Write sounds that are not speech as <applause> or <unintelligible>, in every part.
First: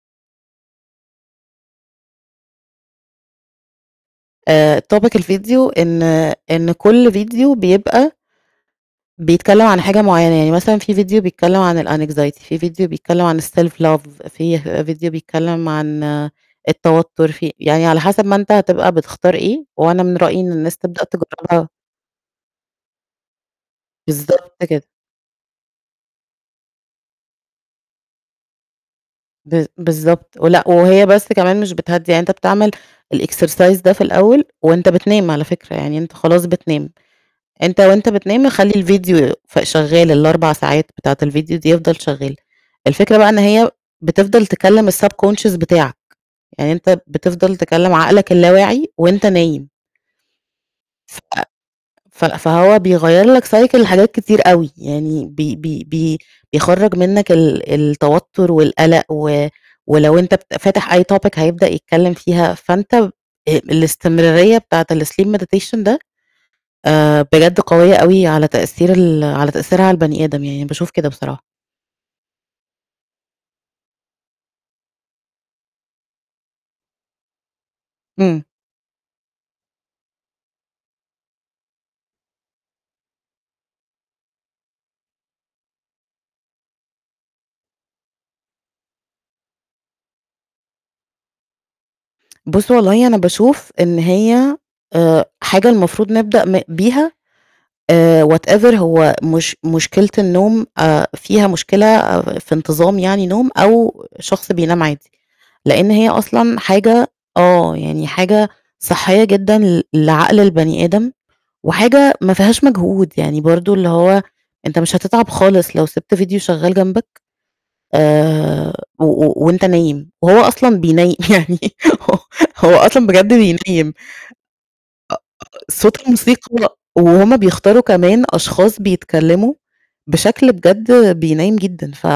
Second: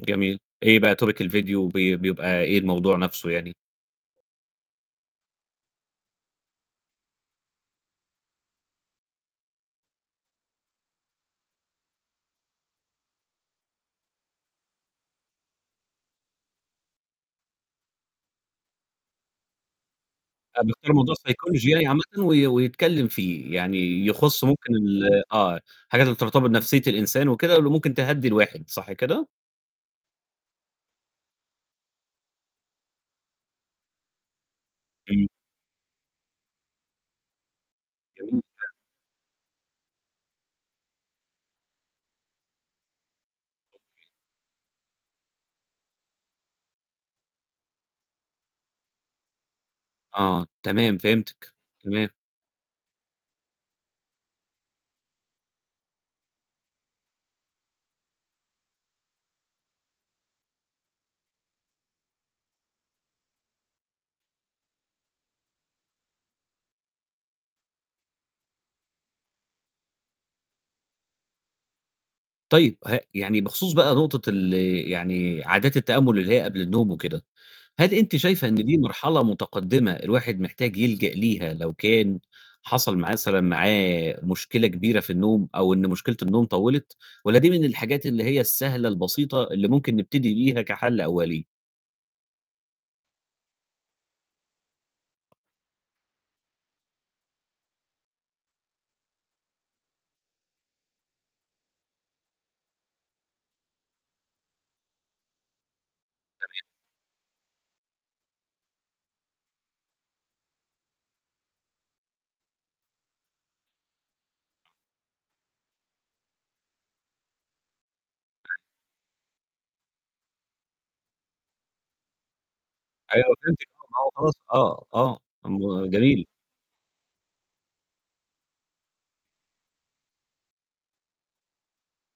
جميل. إيه بقى topic الفيديو، بي بيبقى إيه الموضوع نفسه يعني؟ آآ topic الفيديو إن إن كُل فيديو بيبقى بيتكلم عن حاجة معيّنة، يعني مثلًا في فيديو بيتكلم عن الAnxiety في فيديو بيتكلم عن الSelf love فيه فيديو بيتكلم عن التوتر، في يعني على حسب ما أنت هتبقى بتختار إيه، وأنا من رأيي إن آآ الناس بيختار تبدأ موضوع psychology تجربها. يعني عامةً وي يتكلم فيه، يعني يخص بالضبط ممكن كده. ال آه، حاجات بترتبط بنفسية الإنسان وكده، اللي ممكن تهدِّي الواحد، صح كده؟ ب بالضبط. ولأ، وهي بس كمان مش بتهدِّي، يعني أنت بتعمل الexercise ده في الأول، وأنت امم. بتنام على فكرة، يعني أنت خلاص بتنام. أنت وأنت جميل. بتنام خلّي فعلًا. الفيديو ف شغال، ال4 ساعات بتاعة الفيديو دي يفضل شغال. الفكرة بقى إن هي أوكي. بتفضل تكلم الSubconscious بتاعك، يعني أنت بتفضل تكلم عقلك اللا واعي وأنت نايم. آه، تمام ف فهمتِك، تمام. ف فهو بيغيّر لك cycle لحاجات كتير أوي، يعني بي بي بي بيخرّج منك ال التوتر والقلق و ولو أنت بت فاتح أي topic هيبدأ يتكلم فيها، فانت آآ الاستمرارية بتاعة الSleep Meditation ده آآ بجد قوية أوي على تأثير ال على تأثيرها على البني آدم، يعني باشوف كده بصراحة. طيب، ه يعني بخصوص بقى نقطة ال يعني عادات التأمل اللي هي قبل النوم وكده. هل أنتِ امم. شايفة إن دي مرحلة متقدمة الواحد محتاج يلجأ ليها لو كان حصل مثلًا معاه مشكلة كبيرة في النوم، أو إن مشكلة النوم طوِّلت؟ والّا دي من الحاجات اللي هي السهلة البسيطة اللي ممكن نبتدي بيها كَحَل أولِي؟ <tsk> بُص والله أنا باشوف إن هي آآ حاجة المفروض نبدأ م بيها، آآ whatever هو مش مشكلة النوم آآ فيها مشكلة في انتظام يعني نوم أو شخص بينام عادي، لأن هي أصلًا تمام. حاجة آه يعني حاجة صحّية جدًا ل لعقل البني آدم، وحاجة ما فيهاش مجهود، يعني برضو اللي هو أنت مش هتتعب خالص لو سِبت فيديو شغال جنبك، <unintelligible> آآ و و وأنت نايم، وهو أصلًا بينيِّ يعني، هو هو أصلًا بجد أيوة فهمتِك، بينِّيم. آه، <unintelligible> آه، آه م صوت جميل. الموسيقى، وهُم بيختاروا كمان أشخاص بيتكلموا بشكل بجد بينيِّم جدًا، ف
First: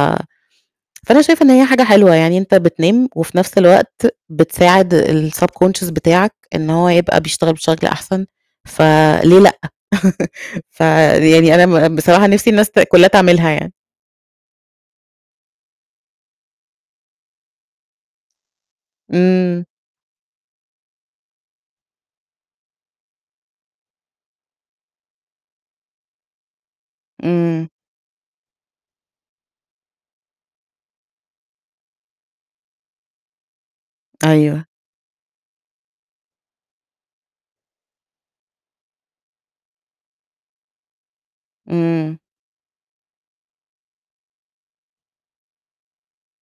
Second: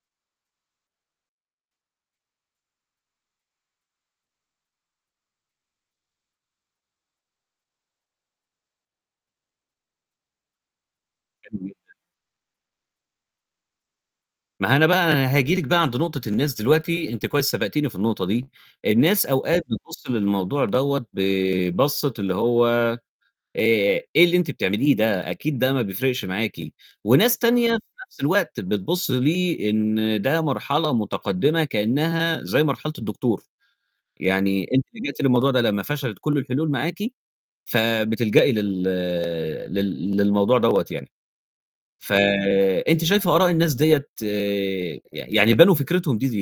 فأنا شايفة إن هي حاجة حلوة، يعني أنت بتنام، وفي نفس الوقت بتساعد الSubconscious بتاعك إن هو يبقى بيشتغل بشكل أحسن، فليه لأ؟ <laughs> فيعني حلو أنا م جدًا. بصراحة نفسي الناس ت كلّها تعملها يعني. ما هو أنا بقى هاجي لِك بقى عند نقطة الناس دلوقتي، أنتِ كويس سبقتيني في النقطة دي. الناس أوقات امم. بتبُص للموضوع دَوَّة ببصّة اللي هو آآ "إيه اللي أنتِ بتعمليه ده؟ أكيد ده ما بيفرقش معاكِ". وناس امم. تانية في نفس الوقت بتبُص ليه إن ده مرحلة متقدمة كأنها زي مرحلة الدكتور. يعني أيوه. أنتِ لجأتِ للموضوع ده لمّا فشلت كُل الحلول معاكِ، فبتلجأي لل لل للموضوع دَوَّة يعني. ف امم. أنتِ شايفة آراء الناس دِيَّة ي يعني بنوا فكرتهم دي ليه؟